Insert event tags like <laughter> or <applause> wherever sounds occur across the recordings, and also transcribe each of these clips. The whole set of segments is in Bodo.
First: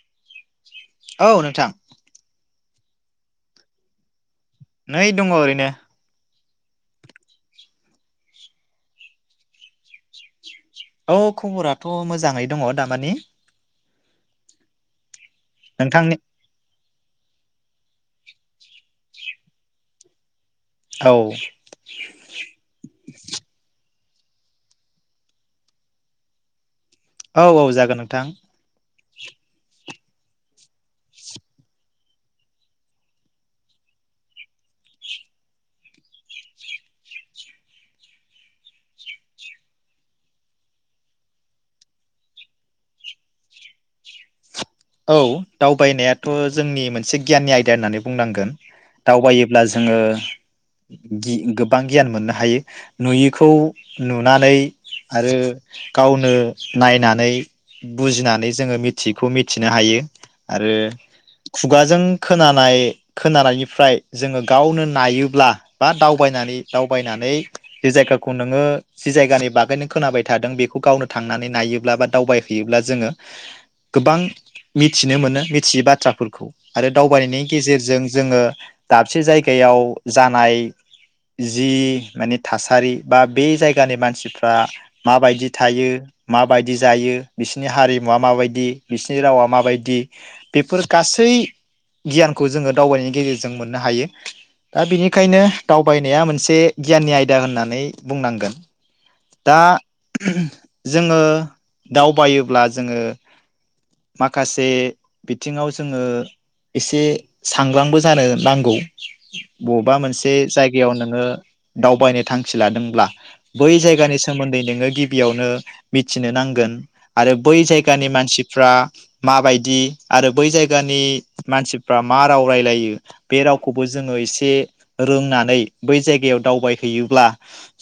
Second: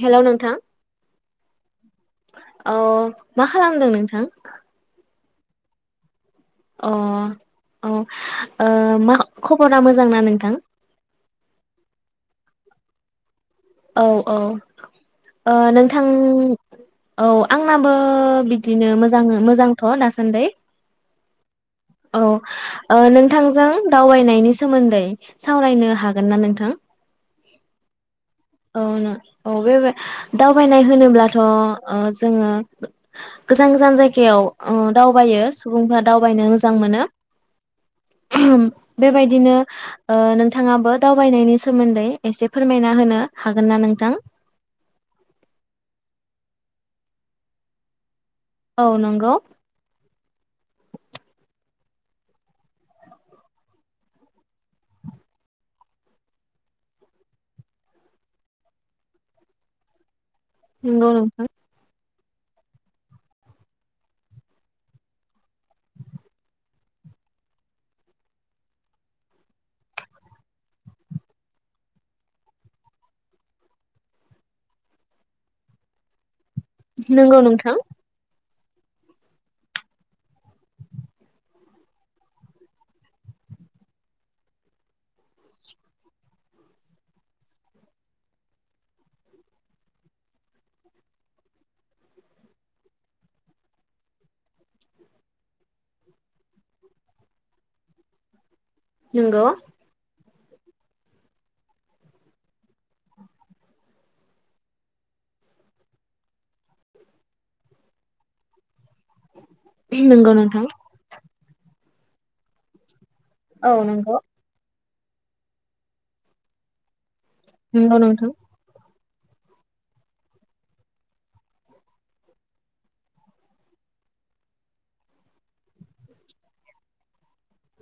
हेल' नोंथां। औ नोंथां अ मा खालामदों नोंथां। नै दङ ओरैनो। अ औ ओ मा खबरा मोजां ना नोंथां। औ खबराथ' मोजाङै दङ दामानि। औ औ। ओ नोंथां। नोंथांनि औ आंनाबो बिदिनो मोजाङो मोजांथ' दासान्दै औ औ नोंथांजों दावबायनायनि सोमोन्दै सावरायनो हागोन ना नोंथां औ औ जागोन नोंथां औ औ बे दावबायनाय होनोब्लाथ' जोङो गोजान गोजान जायगायाव दावबायो सुबुंफ्रा दावबायनो मोजां मोनो बेबायदिनो नोंथाङाबो दावबायनायनि सोमोन्दै एसे फोरमायना होनो हागोन ना नोंथां औ दावबायनायाथ' जोंनि मोनसे गियाननि आयदा होननानै बुंनांगोन औ नंगौ दावायोब्ला जोङो गोबां गियान मोननो हायो नुयैखौ नुनानै आरो गावनो नायनानै बुजिनानै जोङो मिथियैखौ फिनो हायो। आरो नंगौ नोंथां खुगाजों खोनानाय खोनानायनिफ्राय जोङो गावनो नायोब्ला बा दावबायनानै दावबायनानै जे जायगाखौ नोङो जि जायगानि बागैनो खोनाबाय थादों बेखौ गावनो थांनानै नायोब्ला बा दावबायहैयोब्ला जोङो गोबां मिथिनो मोनो मिथियै बाथ्राफोरखौ आरो नंगौ दावबायनायनि नोंथां गेजेरजों जोङो दाबसे जायगायाव जानाय जि माने थासारि बा बे जायगानि मानसिफ्रा माबायदि थायो माबायदि जायो बिसिनि हारिमुवा माबायदि बिसनि नि रावा माबायदि बेफोर गासै गियानखौ जोङो दावबायनायनि गेजेरजों मोननो हायो दा बेनिखायनो दावबायनाया मोनसे गियाननि आयदा होननानै बुंनांगोन। नोंगौ। दा जोङो दावबायोब्ला जोङो माखासे बिथिङाव जोङो एसे सांग्रांबो जानो नांगौ। बबेबा नंगौ मोनसे नोंथां जायगायाव नोङो दावबायनो थांखि लादोंब्ला। औ बै नंगौ जायगानि सोमोन्दै नोङो गिबि बेयावनो मिथिनो नांगोन। आरो बै नंगौ जायगानि नोंथां मानसिफ्रा माबायदि आरो बै जायगानि मानसिफ्रा मा राव रायलायो बे रावखौबो जोङो एसे रोंनानै बै जायगायाव दावबायहैयोब्ला।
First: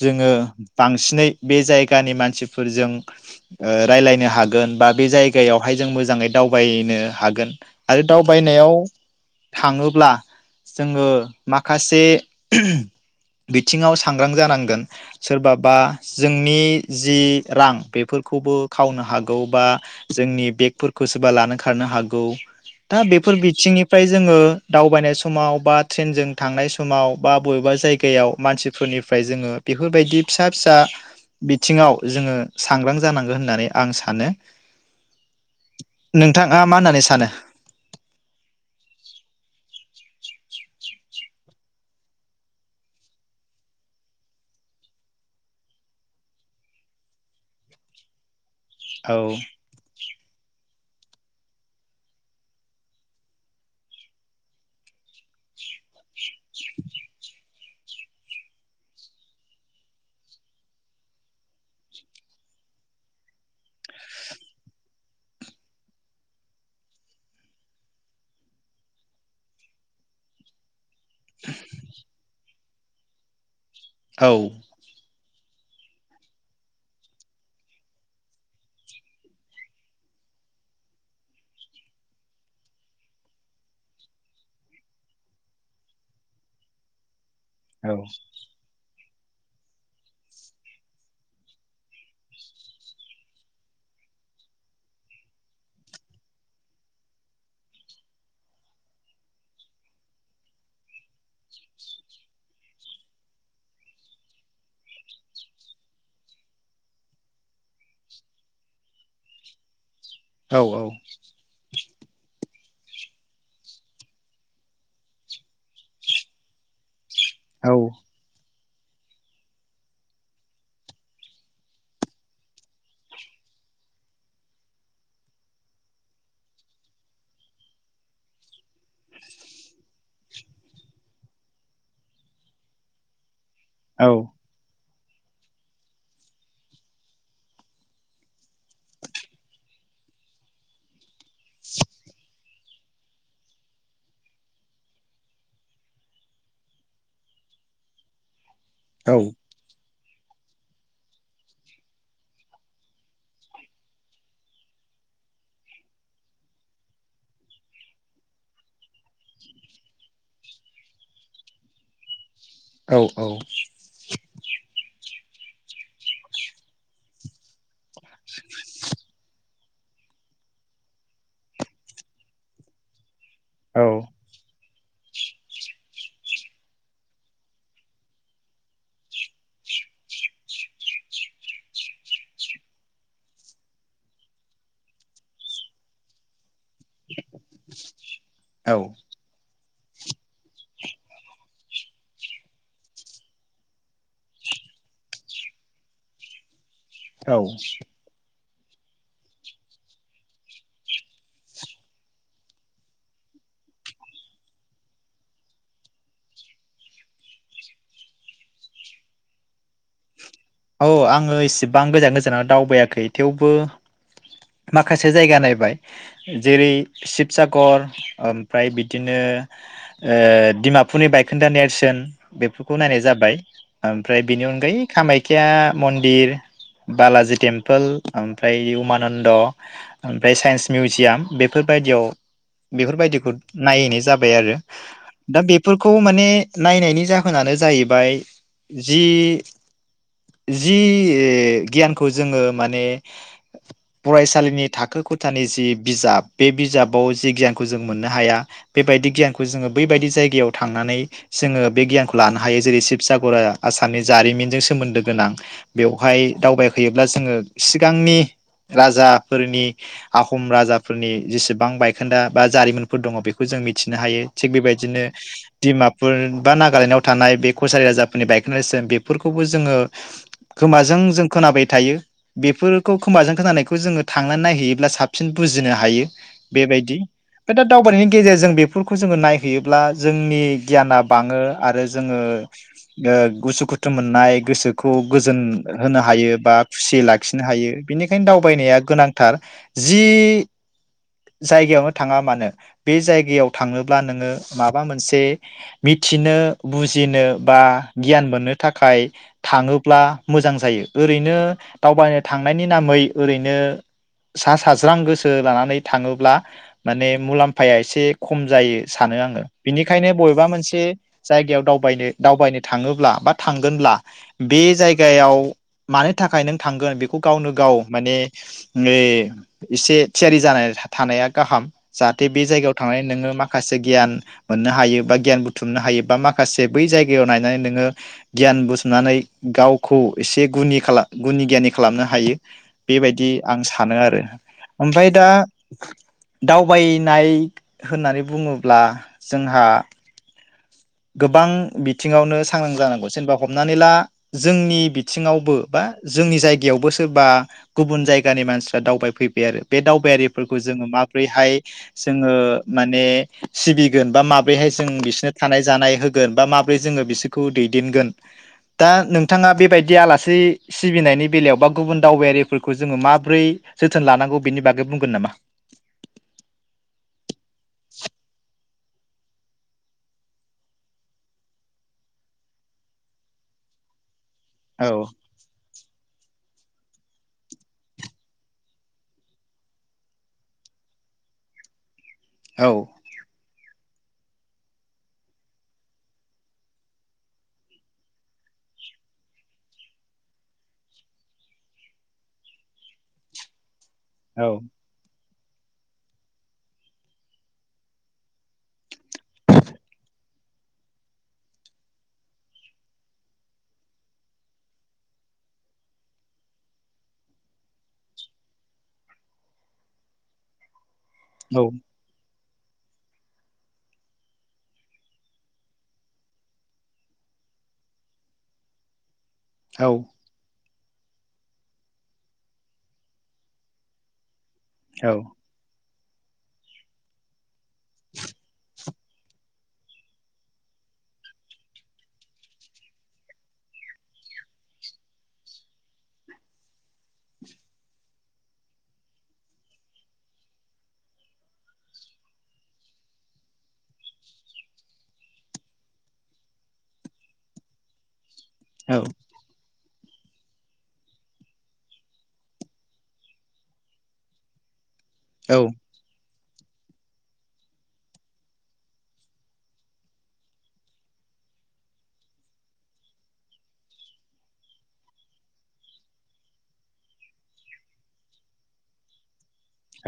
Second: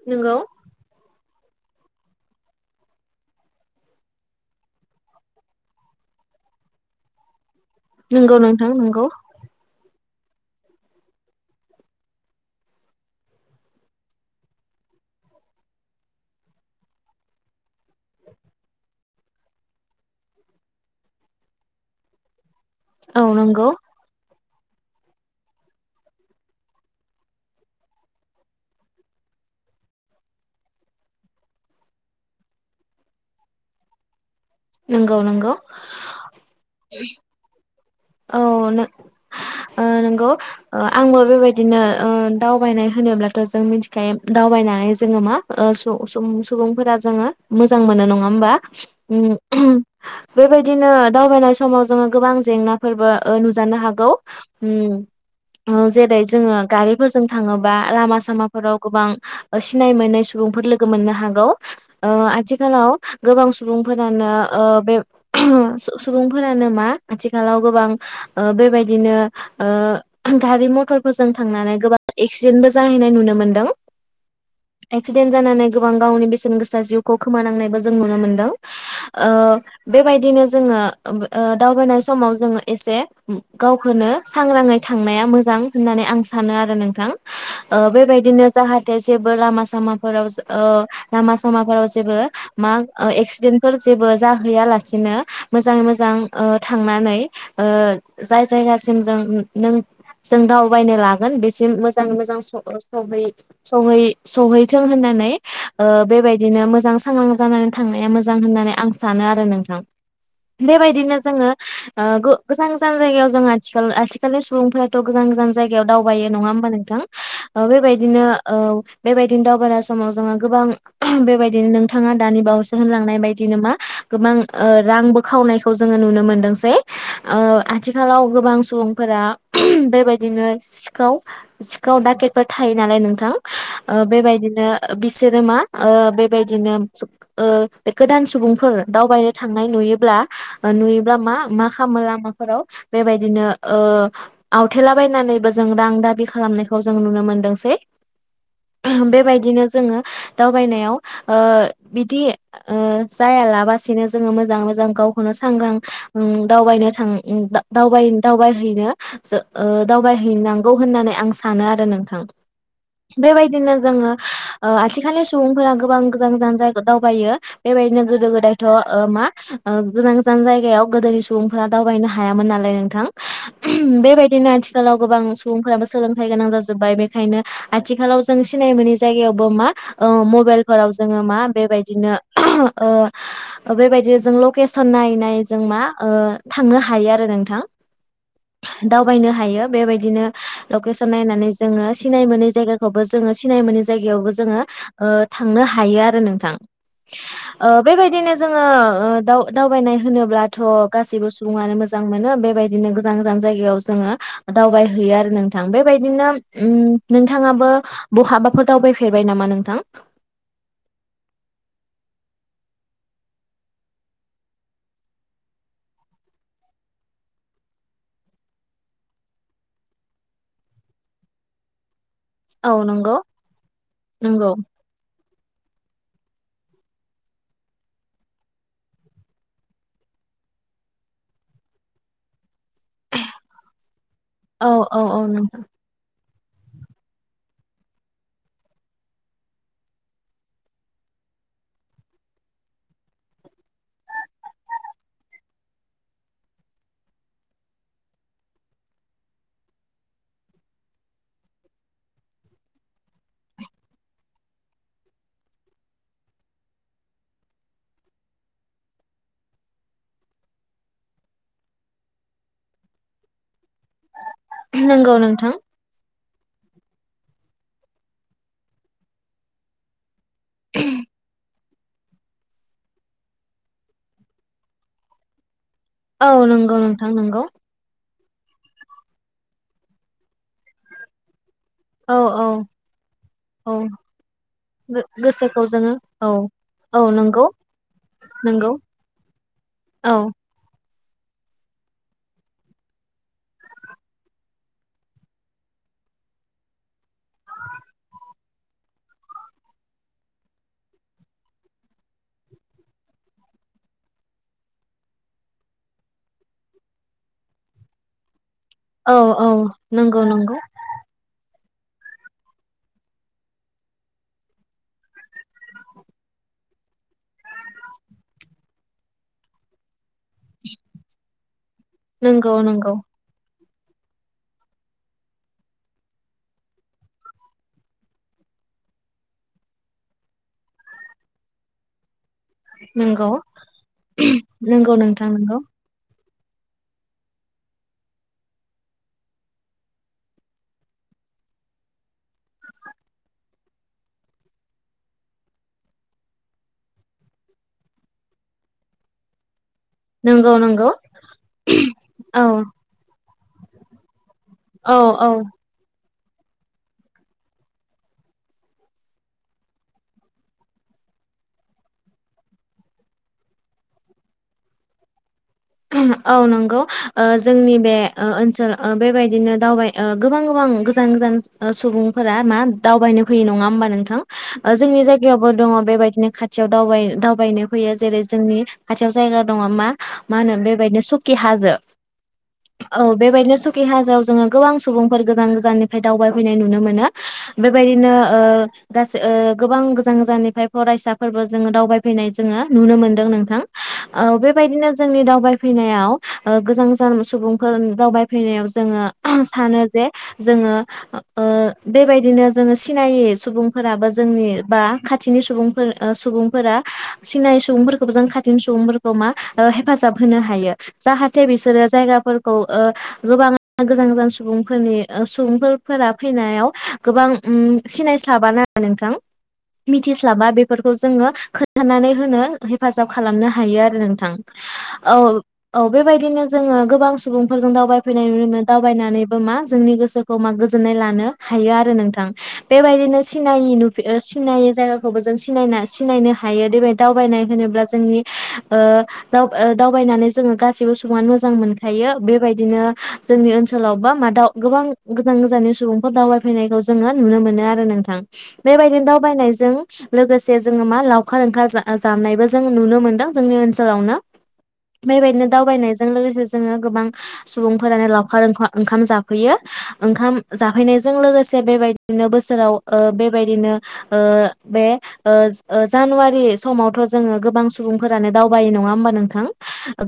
जोङो नंगौ बांसिनै बे जायगानि मानसिफोरजों रायजलायनो हागोन बा बे जायगायावहाय जों मोजां मोजाङै दावबायनो हागोन। आरो नंगौ नोंथां दावबायनायाव नंगौ थाङोब्ला जोङो माखासे बिथिङाव सांग्रां जानांगोन सोरबाबा जोंनि जि रां बेफोरखौबो खावनो हागो बा जोंनि बेग सोरबा लानो खारनो हागौ। दा औ बेफोर नंगौ बिथिंनिफ्राय जोङो दावबायनाय समाव बा ट्रेनजों थांनाय समाव बा बबेबा जायगायाव मानसिफोरनिफ्राय जोङो बेफोरबायदि फिसा फिसा बिथिङाव जोङो सांग्रां जानांगौ होननानै आं सानो। नंगौ नंगौ। नोंथाङा मा होननानै सानो? औ नो ओ नोंगौ आंबो बेबायदिनो ओ दावबायनाय होनोब्लाथ' जों मिथिखायो दावबानायै जोङो मा सु सुबुं सुबुंफोरा जोङो मोजां मोनो। नङा होमबा? औ उम बेबायदिनो दावबायनाय समाव जोङो गोबां जेंना फोरबो ओ नुजानो हागौ ओम जेरै जोङो गारिफोरजों थाङोब बा लामा सामाफोराव गोबां ओ सिनाय मोननाय सुबुंफोर लोगो मोननो हागौ ओ आथिखालाव गोबां सुबुंफोरानो ओ बे सु सुबुंफोरानो मा आथिखालाव गोबां ओ बेबायदिनो ओ गारि मथर मोजों थांनानै गोबां एक्सिडेन्टबो जाहैनाय नुनो मोन्दों। औ एक्सिडेन्ट जानानै गोबां गावनि बेसेन गोसा जिउखौ खोमानांनायबो जों नुनो मोनदों ओ बेबायदिनो जोङो ओ दावबायनाय समाव जोङो एसे गावखौनो सांग्राङै थांनाया मोजां होननानै आं सानो आरो नोंथां। ओ औ बेबायदिनो जाहाथ नाथाय जेबो लामा सामाफोराव ओ लामा सामाफोराव जेबो मा एक्सिडेन्टफोर जेबो जाहैयालासिनो मोजाङै मोजां ओ थांनानै ओ जाय जायगासिम जों नों जों दावबायनो लागोन बेसिम मोजाङै मोजां सहै - सहै सहैथों होननानै ओ बेबायदिनो मोजां सांग्रां जानानै थांनाया मोजां होननानै आं सानो आरो नोंथां। औ बेबायदिनो जोङो ओ गु गोजान गोजान जायगायाव जों आथिखाल आथिखालनि सुबुंफ्राथ' गोजान गोजान जायगायाव दावबायो नङा होमबा नोंथां? ओ औ बेबायदिनो औ बेबायदिनो दावबाय समाव जोङो गोबां बेबायदिनो नोंथाङा दानि बावैसो होनलांनाय बायदिनो मा गोबां रांबो खावनायखौ जोङो नुनो मोनदोंसै। ओ आथिखालाव गोबां सु सुबुंफोरा बेबाय बिदिनो सिखाव - सिखाव डाकेटफोर थायो नालाय नोंथां। ओ औ बेबायदिनो ओ बिसोरो मा ओ बेबायदिनो ओ गोदान सुबुंफोर दावबायनो थांनाय नुयोब्ला ओ नुयोब्ला मा मा खा मो लामाफोराव बेबायदिनो ओ आवथेलाबायनानैबो जों रां दाबि खालामनायखौ जों नुनो मोनदोंसै। <unintelligible> औ बेबायदिनो जोङो दावबायनायाव ओ बिदि ओ जायालाबासिनो जोङो मोजाङै मोजां गावखौनो सांग्रां ओ दावबायनो थां उम बा दा- दावबाय दावबायनो दावबायहैनो जो ओ दावबायहैनांगौ होननानै आं सानो आरो नोंथां। बेबायदिनो जोङो ओ आथि खालनि सुबुंफोरा गोबां गोजान गोजान जायगायाव दावबायो। बेबायदिनो गोदो गोदायथ' ओ मा ओ गोजान गोजान जायगायाव गोदो सु बुंफोरा दावबायनो हायामोन नालाय नोंथां। औ उहुम बेेबायदिनो आथि आथिखालाव गोबां सुबुंफोराबो सोलोंथाइ गोनां जाजोब्बाय बेखायनो आथिखालाव जों सिनाय मोनोनि जायगायावबो मा ओ मबाइलफोराव जोङो मा बेबायदिनो ओ बेबायदिनो जों लकेसन नायै नायै जों मा ओ थांनो हायो आरो नोंथां। औ दावबायनो हायो। बेबायदिनो लकेसन नायनानै जोङो सिनाय मोनै जायगाखौबो जोङो सिनाय मोनै जायगायावबो जोङो थांनो हायो आरो नोंथां। औ ओ बेबायदिनो जोङो ओ दाव-दावबायनाय होनोब्लाथ' गासैबो सुबुङानो मोजां मोनो बेबायदिनो गोजान गोजान जायगायाव जोङो दावबाय हैयो आरो नोंथां बेबायदिनो उम, नोंथाङाबो बहाबाफोर दावबायफेरबाय नामा नोंथां? औ आङो इसेबां गोजान गोजानाव दावबायाखै थेवबो, माखासे जायगा नायबाय। जेरै शिबसागर ओमफ्राय बिदिनो ओ डिमापुरनि बायखोन्दा नेरसोन औ बेफोरखौ नायनाय नंगौ जाबाय ओमफ्राय बेनि नंगौ अनगायै खामाय खिया मन्दिर, बालाजि टेम्पोल ओमफ्राय उमानन्द ओमफ्राय साइन्स मिउजियाम बेफोरबायायदियाव बेफोरबायदिखौ नायैनाय जाबाय आरो। औ औ औ दा नोंथां बेफोरखौ माने नायनायनि जाहोनानो जाहैबाय जि जि गियानखौ जोङो माने फरायसालिनि थाखो ख'थानि जि बिजाब बे बिजाबाव जि गियानखौ जों मोननो हाया बेबायदि गियानखौ जोङो बैबायदि जायगायाव थांनानै जोङो बे गियानखौ लानो हायो जेरै शिबसागरा आसामनि जारिमिनजों सोमोन्दो गोनां बेवहाय दावबायफैयोब्ला जोङो सिगांनि राजाफोरनि आहम राजाफोरनि जेसेबां बायखोन्दा बा जारिमिनफोर दङ बेखौ जों मि थिनो हायो थिग बेबायदिनो नंगौ नोंथां डिमापुर बा नागालेण्डआव थानाय बे कसारि राजाफोरनि बायखोदा नेरसोन बेफोरखौबो जोङो खोमाजों जों खोनाबाय थायो। बेफोरखौ खोमाजों खोनानायखौ जोङो थांनानै नायहैयोब्ला साबसिन बुजिनो हायो औ नंगौ बेबायदि, नोंथां नंगौ <unintelligible> दा दावबायनि गेजेरजों बेफोरखौ जोङो नायहै ब्ला जोंनि गियाना बाङो आरो औ जोङो औ ओ औ गुसुखुथु मोननाय गोसो खौ गोजोन गोसोखौ जोङो होनो औ हायो बा औ खुसियै लाखिनो नंगौ हायो बेनिखायनो नंगौ दावबायनाया गोनांथार जि औ जायगायावनो थाङा मानो बे जायगायाव थाङोब्ला नोङो माबा मोनसे मिथिनो बुजिनो बा गियान मोननो थाखाय थाङोब्ला मोजां जायो ओरैनो दावबायनो थांनायनि नामै ओरैनो सा साज्रां गोसो लानानै थाङोब्ला माने मुलाम्फाया एसे खम जायो औ सानो आङो औ बिनिखायनो नंगौ बबेबा नंगौ मोनसे जायगायाव दाव दावबायनो दावबायनो थाङोब्ला बा थांगोनब्ला बे जायगायाव मानो थाखाय नों थांगोन बेखौ गावनो गाव माने ए एसे थियारि जानानै थानाया गाहाम जाहाथे बे नंगौ जायगायाव नंगौ थांनानै नोङो मा माखासे गियान मोननो हायो बा गियान बुथुमनो हायो बा माखासे बै जायगायाव नायनानै नोङो गियान बुथुमनानै गावखौ एसे गुनि खाला गुनि गियानि खालामनो हायो। बेबायदि नंगौ आं सानो आरो नंगौ ओमफ्राय दा नोंथां नंगौ दावबायनाय होननानै बुङोब्ला जोंहा गोबां बिथिङावनो सांग्रां जानांगौ जेनेबा हमनानै ला जोंनि बिथिङावबो बा जोंनि जायगायावबो सोरबा गुबुन जायगानि मानसिफ्रा दावबायफैबाय आरो। बे नंगौ दावबायारिफोरखौ जोङो नंगौ माब्रैहाय जोङो औ माने सिबिगोन बा माबा बेहाय जों औ बिसोर औ थानाय होगोन बा माब्रै जोङो बिसोरखौ दैदेनगोन दा नोंथाङा बेबायदि आलासि सिबिनायनि बेलायाव बा गुबुन दावबायारिफोरखौ जोङो माबोरै जोथोन लानांगौ बेनि बागै बुंगोन नामा? औ नंगौ ओ जोंनि बे ओनसोल बेबायदिनो ओ दावबाय गोबां गोबां गोजान गोजान सुबुंफोरा मा दावबायनो फैयो नङा होमबा नोंथां ओ औ जोंनि जायगायावबो दङ बेबायदिनो खा खाथियाव दाव दावबायनो फैयो जेरै जोंनि खाथियाव जायगा दङ मा मा होनो बेबायदिनो सुकि हाजो औ बे बायनो स खि हाजोआव जोङो गोबां सुबुंफोर गोजान गोजाननिफ्राय दावबायफैनाय नुनो मोनो बेबायदिनो ओ गासै गोबां गोजान गोजाननिफ्राय फरायसाफोरबो जोङो दावबायफैनाय जोङो नुनो मोनदों नोंथां ओ औ बेेबायदिनो जोंनि दावबायफैनायाव ओ गोजान गोजान सुबुंफोर दावबायफैनायाव जोङो सानो जे जोङो ओ बेबायदिनो जोङो सिनायै सुबुंफोराबो जोंनि बा खाथिनि सुबुंफोर सुबुंफोरा सिनायै सुबुंफोरखौबो जों खाथिनि सुबुंफोरखौ मा ओ हेफाजाब होनो हायो। जाहाथे औ बिसोरो जायगाफोर औ ओ गोबां गोजान गोजान सुबुंफोरनि ओ सुबुंफोरफोरा फैनायाव गोबां उम सिनायस्लाबानो नोंथां मिथिस्लाबा बे फोरखौ जोङो खोन्थानानै होनो हेफाजाब खालामनो हायो आरो नोंथां। औ औ बेबायदिनो जोङो गोबां सुबुं जों दावबायफैनाय नुनो मोनो दावबायनानैबो मा जोंनि गोसोखौ मा गोजोननाय लानो हायो आरो नोंथां बेबायदिनो सिनाय नु ओ सिनायै जायगाखौबो जोंनाय सिनायनो हायो देबायाय दावबायनाय होनोब्ला जोंनि ओ ओ दाव दावबायनानै जोङो गासैबो सुबुङानो मोजां मोनखायो बेबायदिनो जोंनि ओनसोलाव बा मा दा गोबां गोजान गोजाननि सुबुंफोर दावबायफैनायखौ जोङो नुनो मोनो आरो नोंथां औ बेबायदिनो दावबायनायजों लोगोसे जोङो मा लावखार ओखार जामानायबो जों नुनो मोनदों जोंनि ओनसोलावनो बेबायदिनो औ दावबायनायजों लोगो जोंङो गोबां सुबुंफोरानो लावखार ओंखाम जाफैयो ओंखाम जाफैनायजों लोगोसे बेबायदिनो बोसोराव ओ बेबायदिनो ओ बे ओ ओ जानुवारि समावथ' जोङो गोबां सुबुंफोरानो दावबायो नङा होमबा नोंथां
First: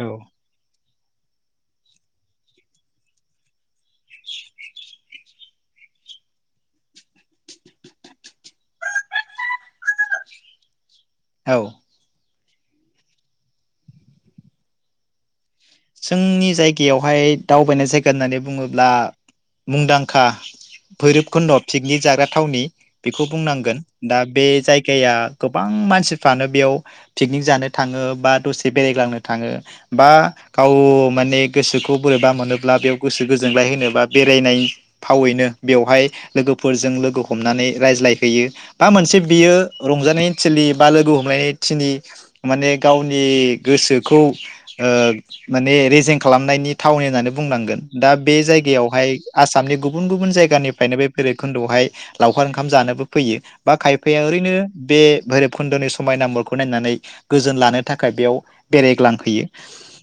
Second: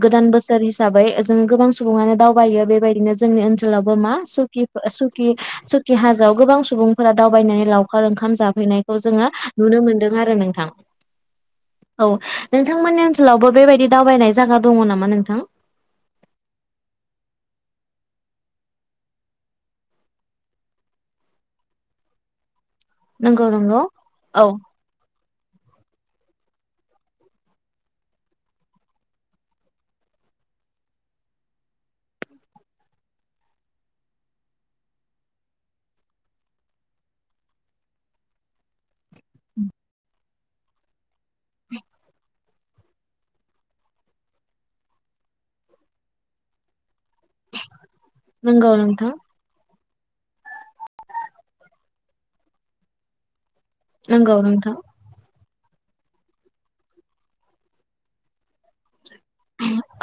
गोदान बोसोर हिसाबै जों गोबां सुबुङानो दावबायो बेबायदिनो जोंनि ओनसोल लावबो मा सखि सखि सुखि हाजोआव गोबां सुबुंफोरा दावबायनानै लावखार ओंखाम जाफैनायखौ जोङो नुनो मोनदों आरो नोंथां औ औ नोंथांमोननि ओनसोलावबो बेबायदि दावबायनाय जागा दङ नामा नोंथां जोंनि जायगायावहाय दावबायनाय जायगा होननानै बुङोब्ला मुंदांखा भैरबखुन्द' पिकनिक जाग्रा थावनि बेखौ नंगौ नंगौ बुंनांगोन दा औ बे जायगाया गोबां मानसिफ्रानो बेयाव पिकनिक जानो थाङो बा दसे बेरायग्लांनो थाङो बा गाव माने गोसोखौ बोरैबा मोनोब्ला बेयाव गोसो गोजोनलाय होनोबा बेरायनाय फावैनो बेवहाय लोगोफोरजों लोगो हमनानै रायज्लायहैयो बा मोनसे बियो रंजानाय सोलिब बालोगो <unintelligible> माने गावनि गोसोखौ ओ माने रेजें खालामनायनि थावनि होननानै बुंनांगोन दा बे नंगौ जायगायावहाय नोंथां आसामनि गुब- गुबुन गुबुन जायगानिफ्रायनो बे भैरबखुनदोआवहाय लावखार ओंखाम जानोबो फैयो। बा खायफाया नंगौ ओरैनो नोंथां बे भैरब खोन्दोनि समायाना महरखौ नायनानै गोजोन लानो थाखाय बेयाव बेरायग्लाङो। फैयो।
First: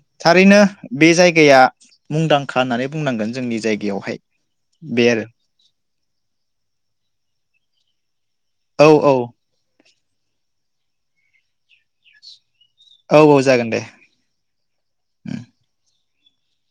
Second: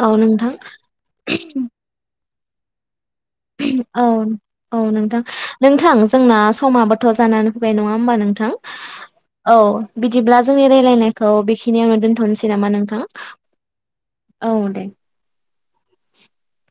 औ नोंथां थारैनो बे जायगाया मुंदां खानानै औ औ बे नोंथां आरो नोंथां जोंना समाबोथ' जानानै फैबाय नङा होमबा नोंथां? औ बिदिब्ला जो रायलायनायखौ बेखिनियावनो दोनथ'नोसै। नामा नोंथां औ औ जागोन दे। औ दे। <inaudible>